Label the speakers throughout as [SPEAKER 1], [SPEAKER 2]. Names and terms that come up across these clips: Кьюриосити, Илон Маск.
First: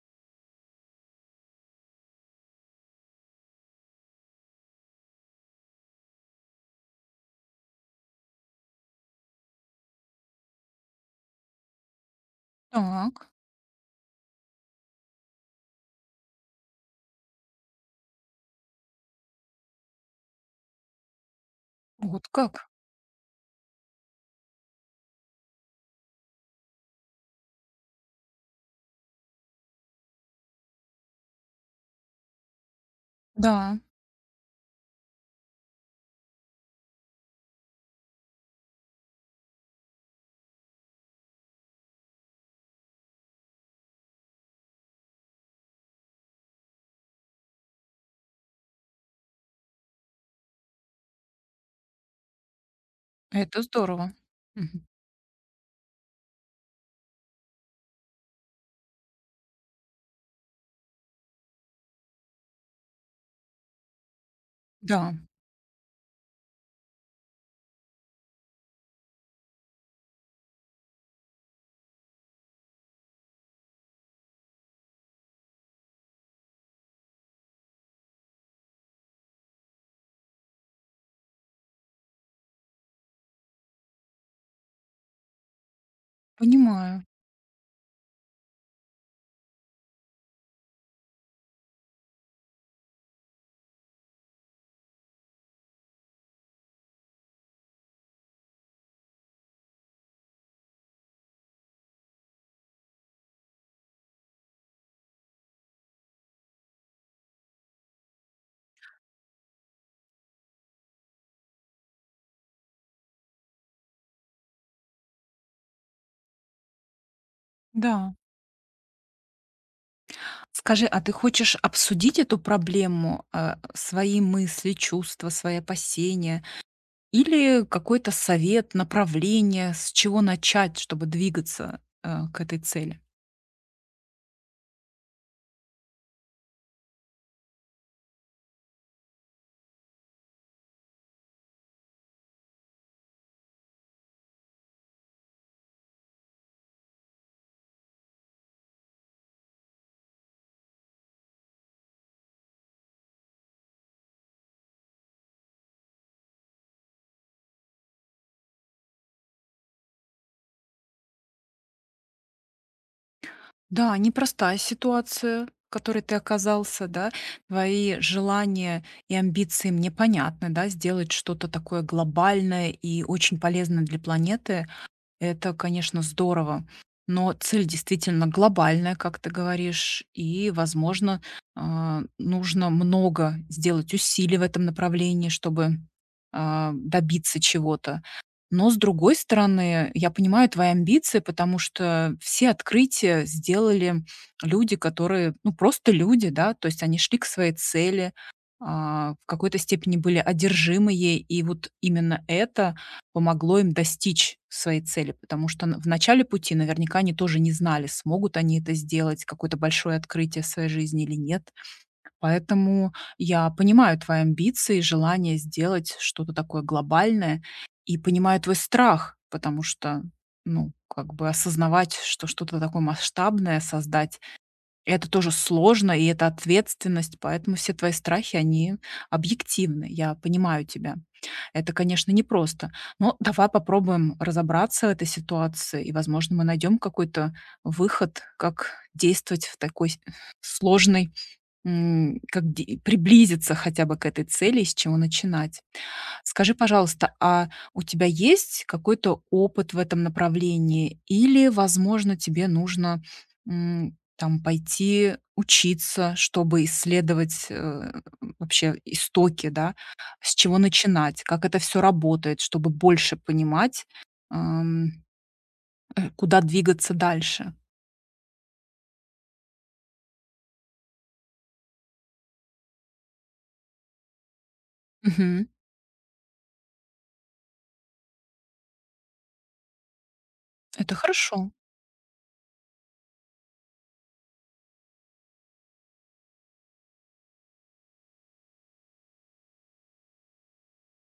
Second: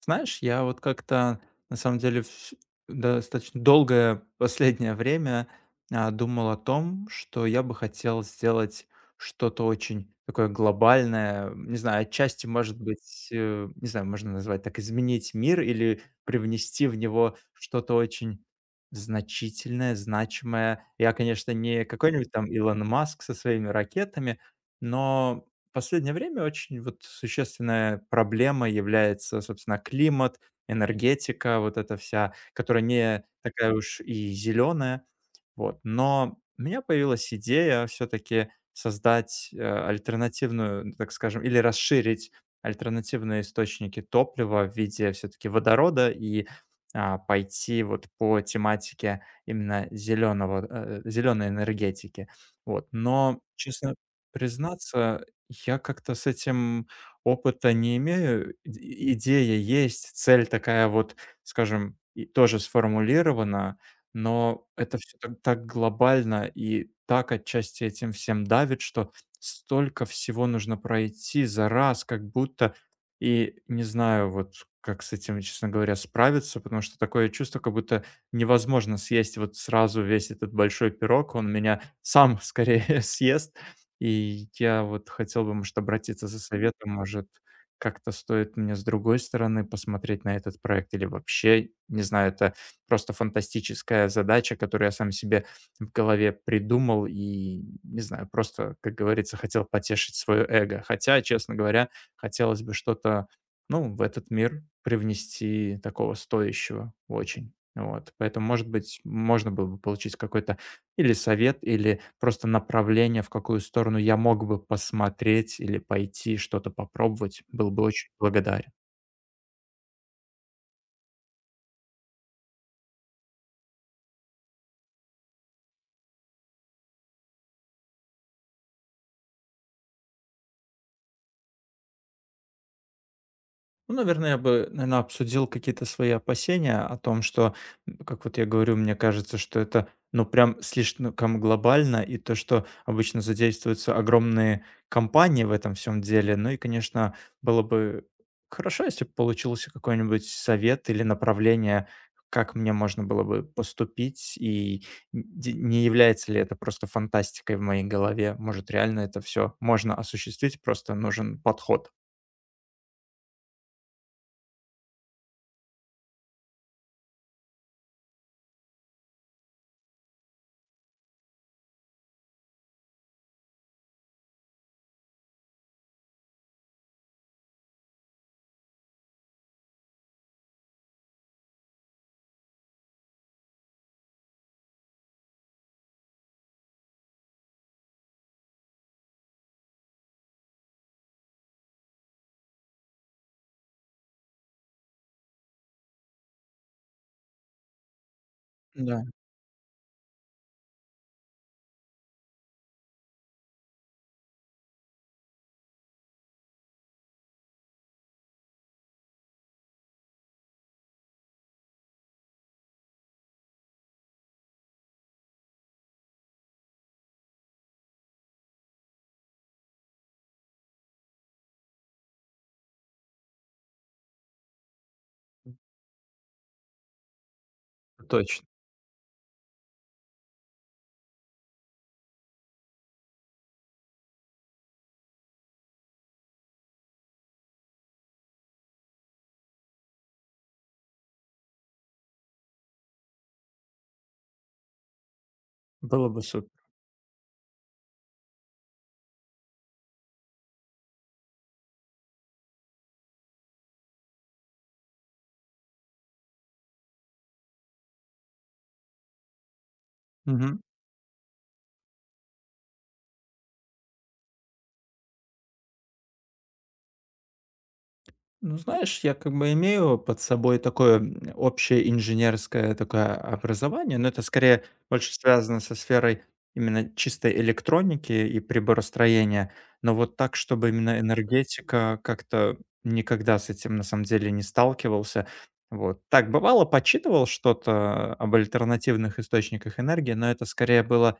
[SPEAKER 1] Знаешь, я вот как-то на самом деле достаточно долгое последнее время думал о том, что я бы хотел сделать что-то очень такое глобальное. Не знаю, отчасти, может быть,
[SPEAKER 2] Так,
[SPEAKER 1] не знаю, можно назвать так, изменить мир или привнести в него что-то очень значительное, значимое. Я, конечно, не
[SPEAKER 2] вот
[SPEAKER 1] какой-нибудь там
[SPEAKER 2] как.
[SPEAKER 1] Илон Маск со своими ракетами, но в последнее время очень вот существенная проблема является, собственно, климат, энергетика, вот эта вся, которая не такая
[SPEAKER 2] Да,
[SPEAKER 1] уж и зеленая. Вот. Но у меня появилась идея все-таки создать альтернативную, ну, так скажем, или расширить альтернативные источники топлива в виде все-таки водорода и пойти вот по тематике зеленой энергетики. Вот. Но,
[SPEAKER 2] это
[SPEAKER 1] честно
[SPEAKER 2] здорово. Мгм.
[SPEAKER 1] признаться, я как-то с этим опыта не имею. Идея есть, цель такая вот, скажем, и тоже сформулирована, но это
[SPEAKER 2] Да,
[SPEAKER 1] все так глобально и так отчасти этим всем давит, что столько всего нужно пройти за раз, как будто и не знаю, вот как с этим, честно говоря, справиться, потому что такое чувство, как будто невозможно съесть вот сразу весь этот большой пирог, он меня сам скорее съест. И я вот хотел бы, может, обратиться за советом,
[SPEAKER 2] понимаю.
[SPEAKER 1] может, как-то стоит мне с другой стороны посмотреть на этот проект или вообще, не знаю, это просто фантастическая задача, которую я сам себе в голове придумал и, не знаю, просто, как говорится, хотел потешить свое эго. Хотя, честно говоря, хотелось бы что-то, ну, в этот мир привнести такого стоящего очень. Вот, поэтому, может быть, можно было бы получить какой-то или совет, или просто направление, в какую сторону я мог бы посмотреть или пойти, что-то попробовать. Был бы очень
[SPEAKER 2] Да.
[SPEAKER 1] благодарен.
[SPEAKER 2] Скажи, а ты хочешь обсудить эту проблему, свои мысли, чувства, свои опасения или какой-то совет, направление, с чего начать, чтобы двигаться, к этой цели?
[SPEAKER 1] Ну, наверное, обсудил какие-то свои опасения о том, что, как вот я говорю, мне кажется, что это, ну, прям слишком глобально, и то, что обычно задействуются огромные компании в этом всем деле. Ну и, конечно, было бы хорошо, если бы получился какой-нибудь совет или направление, как мне можно было бы поступить, и не является ли это просто фантастикой в моей голове. Может, реально это все можно осуществить, просто нужен подход.
[SPEAKER 2] Да, непростая ситуация, в которой ты оказался, да. Твои желания и амбиции мне понятны, да, сделать что-то такое глобальное и очень полезное для планеты. Это, конечно, здорово, но цель действительно глобальная, как ты говоришь, и, возможно, нужно много сделать усилий в этом направлении, чтобы добиться чего-то. Но, с другой стороны, я понимаю твои амбиции, потому что все открытия сделали люди, которые, ну, просто люди, да, то есть они шли к своей цели,
[SPEAKER 1] Да.
[SPEAKER 2] в какой-то степени были одержимы ей, и вот именно это помогло им достичь своей цели. Потому что н в начале пути наверняка они тоже не знали, смогут они это сделать, какое-то большое открытие в своей жизни или нет. Поэтому я понимаю твои амбиции, желание сделать что-то такое глобальное и понимаю твой страх, потому что, ну, как бы осознавать, что что-то такое масштабное создать, это тоже сложно, и это ответственность, поэтому все твои страхи,
[SPEAKER 1] Точно.
[SPEAKER 2] они объективны. Я понимаю тебя. Это, конечно, непросто. Но давай попробуем разобраться в этой ситуации, и, возможно, мы найдем какой-то выход, как действовать в такой сложной, как приблизиться хотя бы к этой цели, и с чего начинать.
[SPEAKER 1] Было бы супер.
[SPEAKER 2] Скажи, пожалуйста, а у тебя есть какой-то опыт в этом направлении? Или, возможно, тебе нужно, там пойти учиться, чтобы исследовать, вообще истоки, да? С чего
[SPEAKER 1] Мгм.
[SPEAKER 2] начинать? Как это все работает, чтобы больше понимать, ам, куда двигаться дальше?
[SPEAKER 1] Ну, знаешь, я как бы имею под собой такое общее инженерское такое образование, но это скорее больше
[SPEAKER 2] Мгм.
[SPEAKER 1] связано со сферой именно чистой электроники и приборостроения. Но вот так, чтобы
[SPEAKER 2] Это
[SPEAKER 1] именно
[SPEAKER 2] хорошо,
[SPEAKER 1] энергетика, как-то никогда с этим на самом деле не сталкивался. Вот. Так, бывало, подсчитывал что-то об альтернативных источниках энергии, но это скорее было,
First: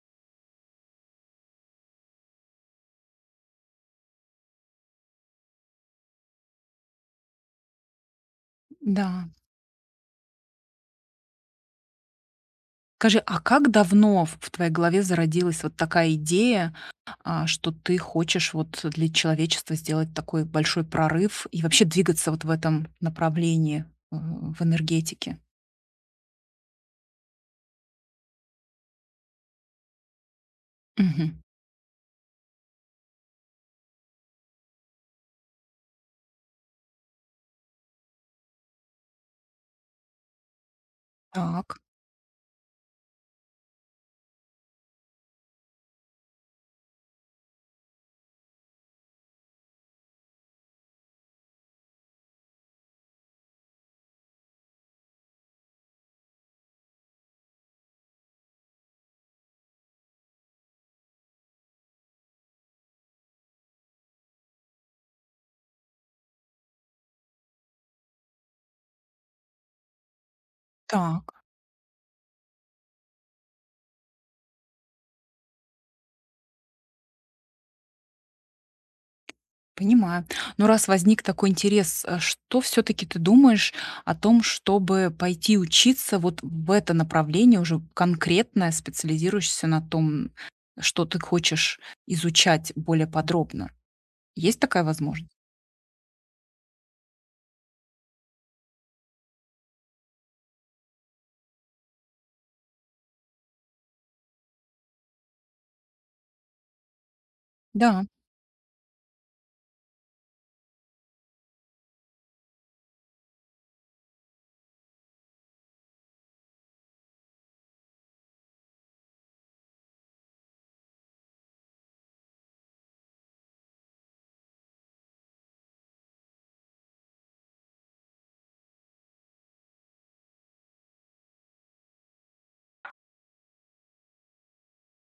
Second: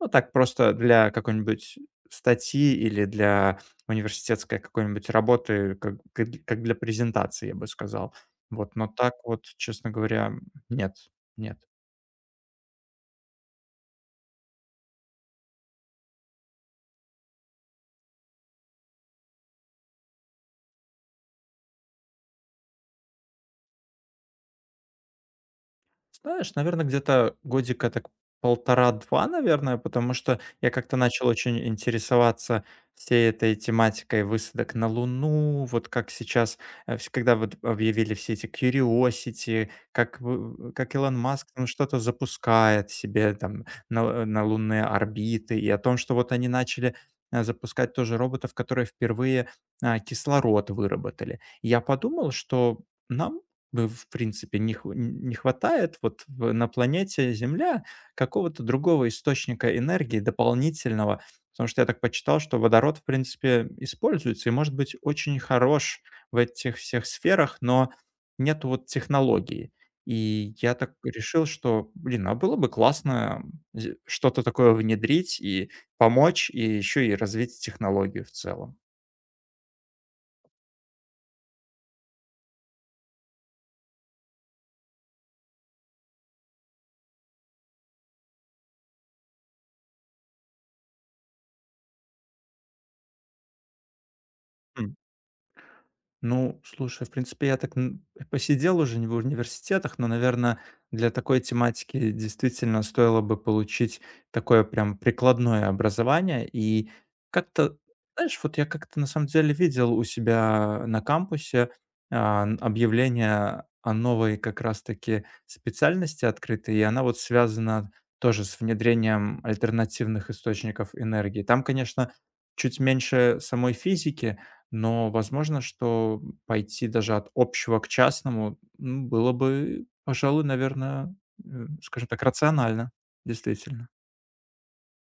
[SPEAKER 1] ну, так просто для какой-нибудь статьи или для университетской какой-нибудь работы, как для презентации, я бы сказал. Вот, но так
[SPEAKER 2] да.
[SPEAKER 1] вот, честно говоря, нет, нет.
[SPEAKER 2] Скажи, а как давно в твоей голове зародилась вот такая идея, что ты хочешь вот для человечества сделать такой большой прорыв и вообще двигаться вот в этом направлении, в энергетике.
[SPEAKER 1] Знаешь, наверное, где-то годика так полтора два наверное, потому что я как-то начал
[SPEAKER 2] Мгм.
[SPEAKER 1] очень интересоваться всей этой тематикой высадок на Луну. Вот как сейчас, э, вс когда вот объявили все эти «Кьюриосити», как Илон Маск там
[SPEAKER 2] Так,
[SPEAKER 1] что-то запускает себе там на лунные орбиты, и о том, что вот они начали, запускать тоже роботов, которые впервые, кислород выработали. Я подумал, что нам бы, в принципе, не хватает вот на планете Земля какого-то другого источника энергии дополнительного, потому что я так почитал, что водород, в принципе, используется и может быть очень хорош в этих всех сферах, но нет вот технологии. И я так
[SPEAKER 2] так,
[SPEAKER 1] решил, что, блин, а было бы классно что-то такое внедрить и помочь, и еще и развить технологию в целом.
[SPEAKER 2] понимаю. Но раз возник такой интерес, а что все-таки ты думаешь о том, чтобы пойти учиться вот в это направление уже конкретно, специализируешься на том, что ты хочешь изучать более подробно? Есть такая возможность?
[SPEAKER 1] Ну, слушай, в принципе, я так посидел уже не в университетах, но, наверное, для такой тематики действительно стоило бы получить такое прям прикладное образование. И как-то,
[SPEAKER 2] Да.
[SPEAKER 1] знаешь, вот я как-то на самом деле видел у себя на кампусе объявление о новой как раз-таки специальности открытой, и она вот связана тоже с внедрением альтернативных источников энергии. Там, конечно, чуть меньше самой физики, но возможно, что пойти даже от общего к частному, было бы, пожалуй, наверное, скажем так, рационально, действительно.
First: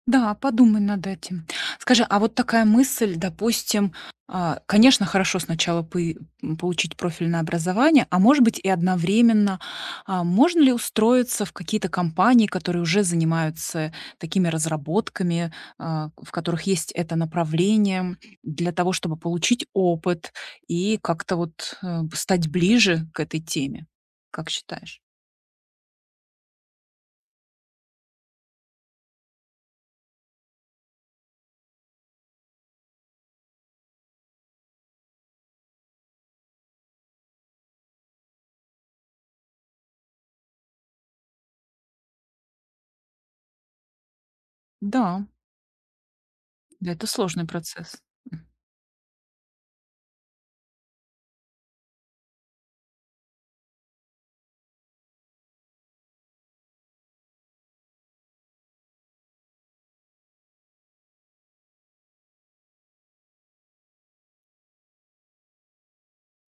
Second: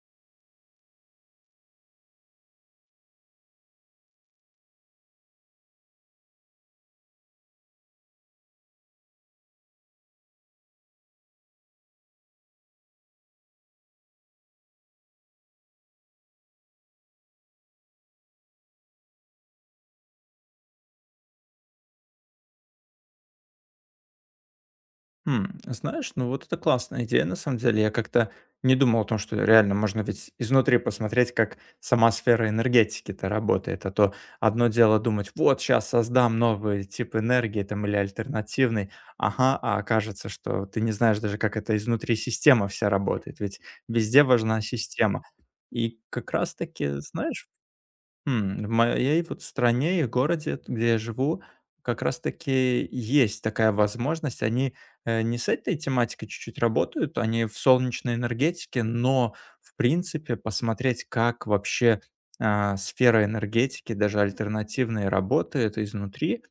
[SPEAKER 2] Да, подумай над этим. Скажи, а вот такая мысль, допустим, конечно, хорошо сначала получить профильное образование, а может быть и одновременно, можно ли устроиться в какие-то компании, которые уже занимаются такими разработками, в которых есть это направление, для того, чтобы получить опыт и как-то вот стать ближе к этой теме? Как считаешь?
[SPEAKER 1] Знаешь, ну вот это классная идея, на самом деле. Я как-то не думал о том, что реально можно ведь изнутри посмотреть, как сама сфера энергетики-то работает. А то одно дело думать, вот сейчас создам новый тип энергии там или альтернативный, ага, а окажется, что ты не знаешь даже, как это изнутри система вся работает, ведь везде важна
[SPEAKER 2] Да,
[SPEAKER 1] система. И как раз-таки,
[SPEAKER 2] да, это сложный
[SPEAKER 1] знаешь.
[SPEAKER 2] процесс.
[SPEAKER 1] В моей вот стране и в городе, где я живу, как раз таки есть такая возможность. Они, не с этой тематикой чуть-чуть работают, они в солнечной энергетике, но, в принципе, посмотреть, как вообще, сфера энергетики, даже альтернативные, работает изнутри.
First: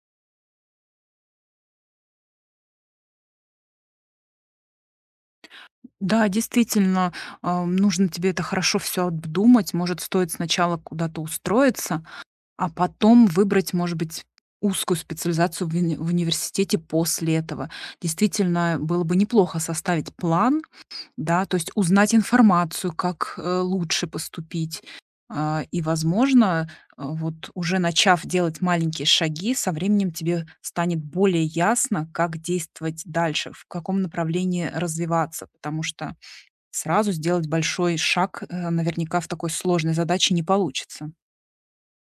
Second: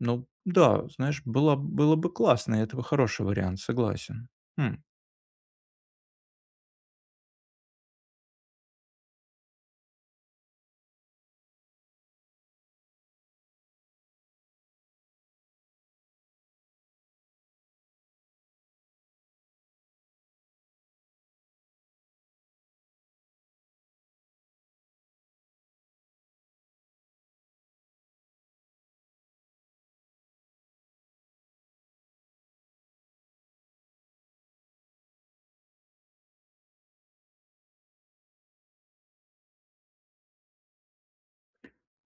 [SPEAKER 1] Ну да, знаешь, было бы классно, и это бы хороший вариант, согласен. М.
[SPEAKER 2] Да, действительно, нужно тебе это хорошо все обдумать. Может, стоит сначала куда-то устроиться, а потом выбрать, может быть, узкую специализацию в, в университете после этого. Действительно, было бы неплохо составить план, да, то есть узнать информацию, как лучше поступить. И, возможно, вот уже начав делать маленькие шаги, со временем тебе станет более ясно, как действовать дальше, в каком направлении развиваться, потому что сразу сделать большой шаг, наверняка в такой сложной задаче не получится.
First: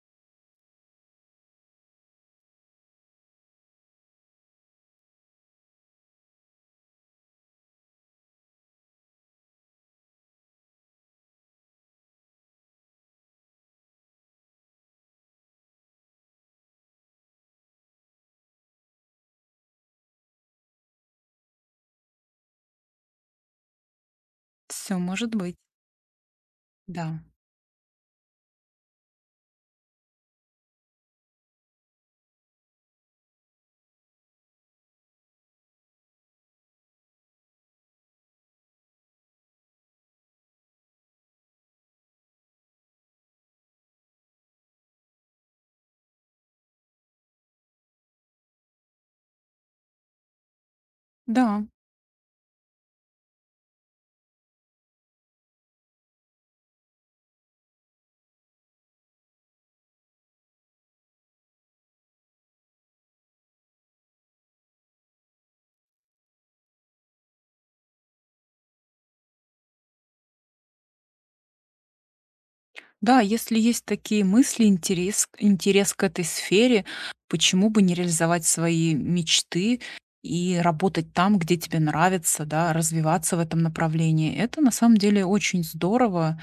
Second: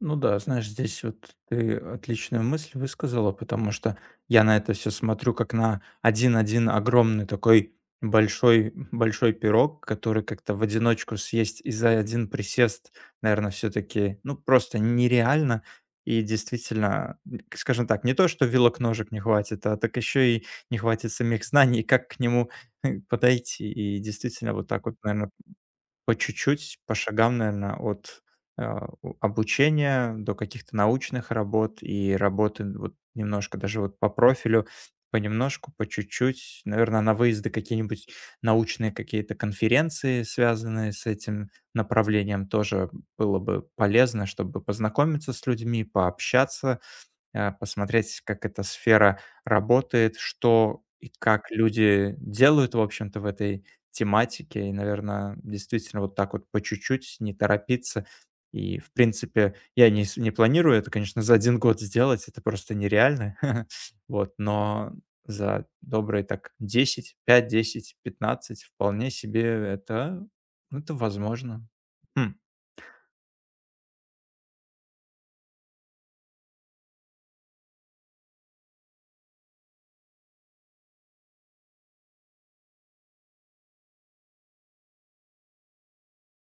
[SPEAKER 1] Ну да, знаешь, здесь вот ты отличную мысль высказала, потому что я на это все смотрю как на один-один огромный такой большой, большой пирог, который как-то в одиночку съесть и за один присест, наверное, все-таки, ну, просто нереально. И действительно, скажем так, не то, что вилок ножек не хватит, а так еще и не хватит самих знаний, как к нему подойти. И действительно, вот так вот,
[SPEAKER 2] Все
[SPEAKER 1] наверное,
[SPEAKER 2] может быть.
[SPEAKER 1] по чуть-чуть, по
[SPEAKER 2] Да,
[SPEAKER 1] шагам, наверное, у обучения до каких-то научных работ и работы вот немножко даже вот по профилю, понемножку, по чуть-чуть, наверное, на выезды какие-нибудь, научные какие-то конференции, связанные с этим направлением, тоже было бы полезно, чтобы познакомиться с людьми, пообщаться, посмотреть, как эта сфера работает, что и как
[SPEAKER 2] да,
[SPEAKER 1] люди делают, в общем-то, в этой тематике. И, наверное, действительно вот так вот по чуть-чуть, не торопиться. И, в принципе, я не, с- не планирую это, конечно, за один год сделать, это просто нереально. Вот, но за добрые так 10, 5, 10, 15 вполне себе это, ну, это возможно. Хм.
[SPEAKER 2] да, если есть такие мысли, интерес, интерес к этой сфере, почему бы не реализовать свои мечты и работать там, где тебе нравится, да, развиваться в этом направлении. Это на самом деле очень здорово,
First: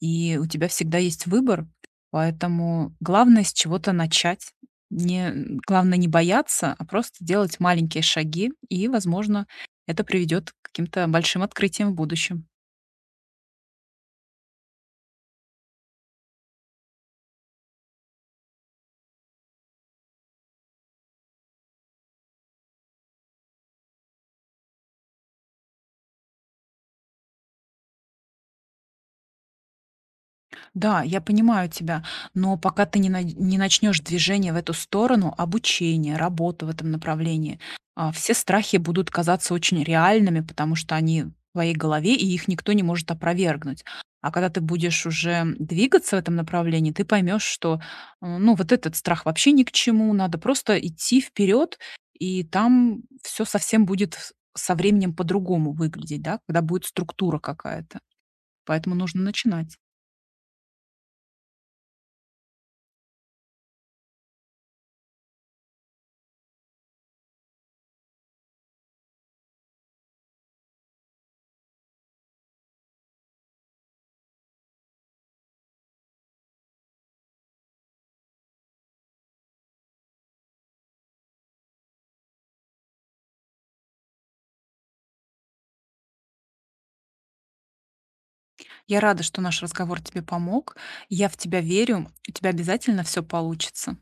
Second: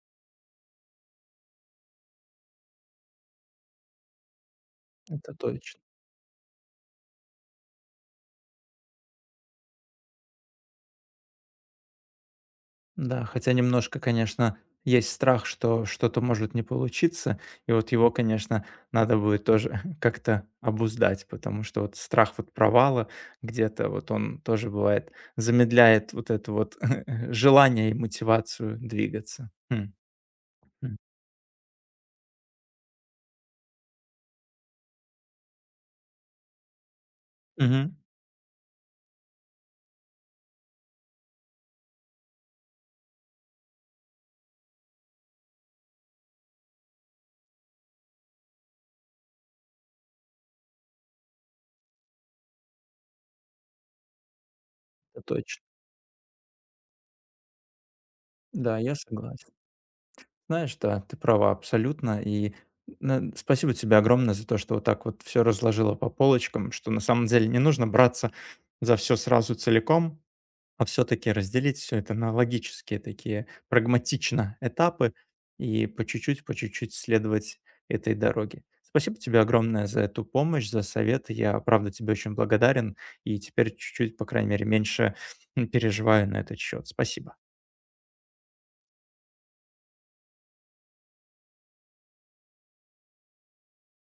[SPEAKER 2] и у тебя всегда есть выбор. Поэтому главное с чего-то начать. Не,
[SPEAKER 1] Это точно.
[SPEAKER 2] главное не бояться, а просто делать маленькие шаги, и, возможно, это приведет к каким-то большим открытиям в будущем.
[SPEAKER 1] Да, хотя немножко, конечно, есть страх, что что-то может не получиться, и вот его, конечно, надо будет тоже как-то обуздать, потому что вот страх вот провала где-то, вот он тоже бывает, замедляет вот это вот желание и мотивацию двигаться. М, м.
[SPEAKER 2] Да, я понимаю тебя, но пока ты не, не начнешь движение в эту сторону, обучение, работу в этом направлении,
[SPEAKER 1] Мгм.
[SPEAKER 2] все страхи будут казаться очень реальными, потому что они в твоей голове, и их никто не может опровергнуть. А когда ты будешь уже двигаться в этом направлении, ты поймешь, что ну, вот этот страх вообще ни к чему, надо просто идти вперед, и там все совсем будет со временем
[SPEAKER 1] Это точно.
[SPEAKER 2] по-другому выглядеть, да, когда будет структура какая-то.
[SPEAKER 1] Да,
[SPEAKER 2] Поэтому
[SPEAKER 1] я
[SPEAKER 2] нужно
[SPEAKER 1] согласен.
[SPEAKER 2] начинать.
[SPEAKER 1] Знаешь, да, ты права абсолютно. И спасибо тебе огромное за то, что вот так вот все разложила по полочкам, что на самом деле не нужно браться за все сразу целиком, а все-таки разделить все это на логические такие прагматично этапы и по чуть-чуть следовать этой дороге. Спасибо тебе огромное за эту помощь, за совет. Я, правда, тебе очень благодарен и теперь чуть-чуть, по крайней мере, меньше, переживаю на этот счет. Спасибо.
[SPEAKER 2] Я рада, что наш разговор тебе помог. Я в тебя верю, у тебя обязательно все получится.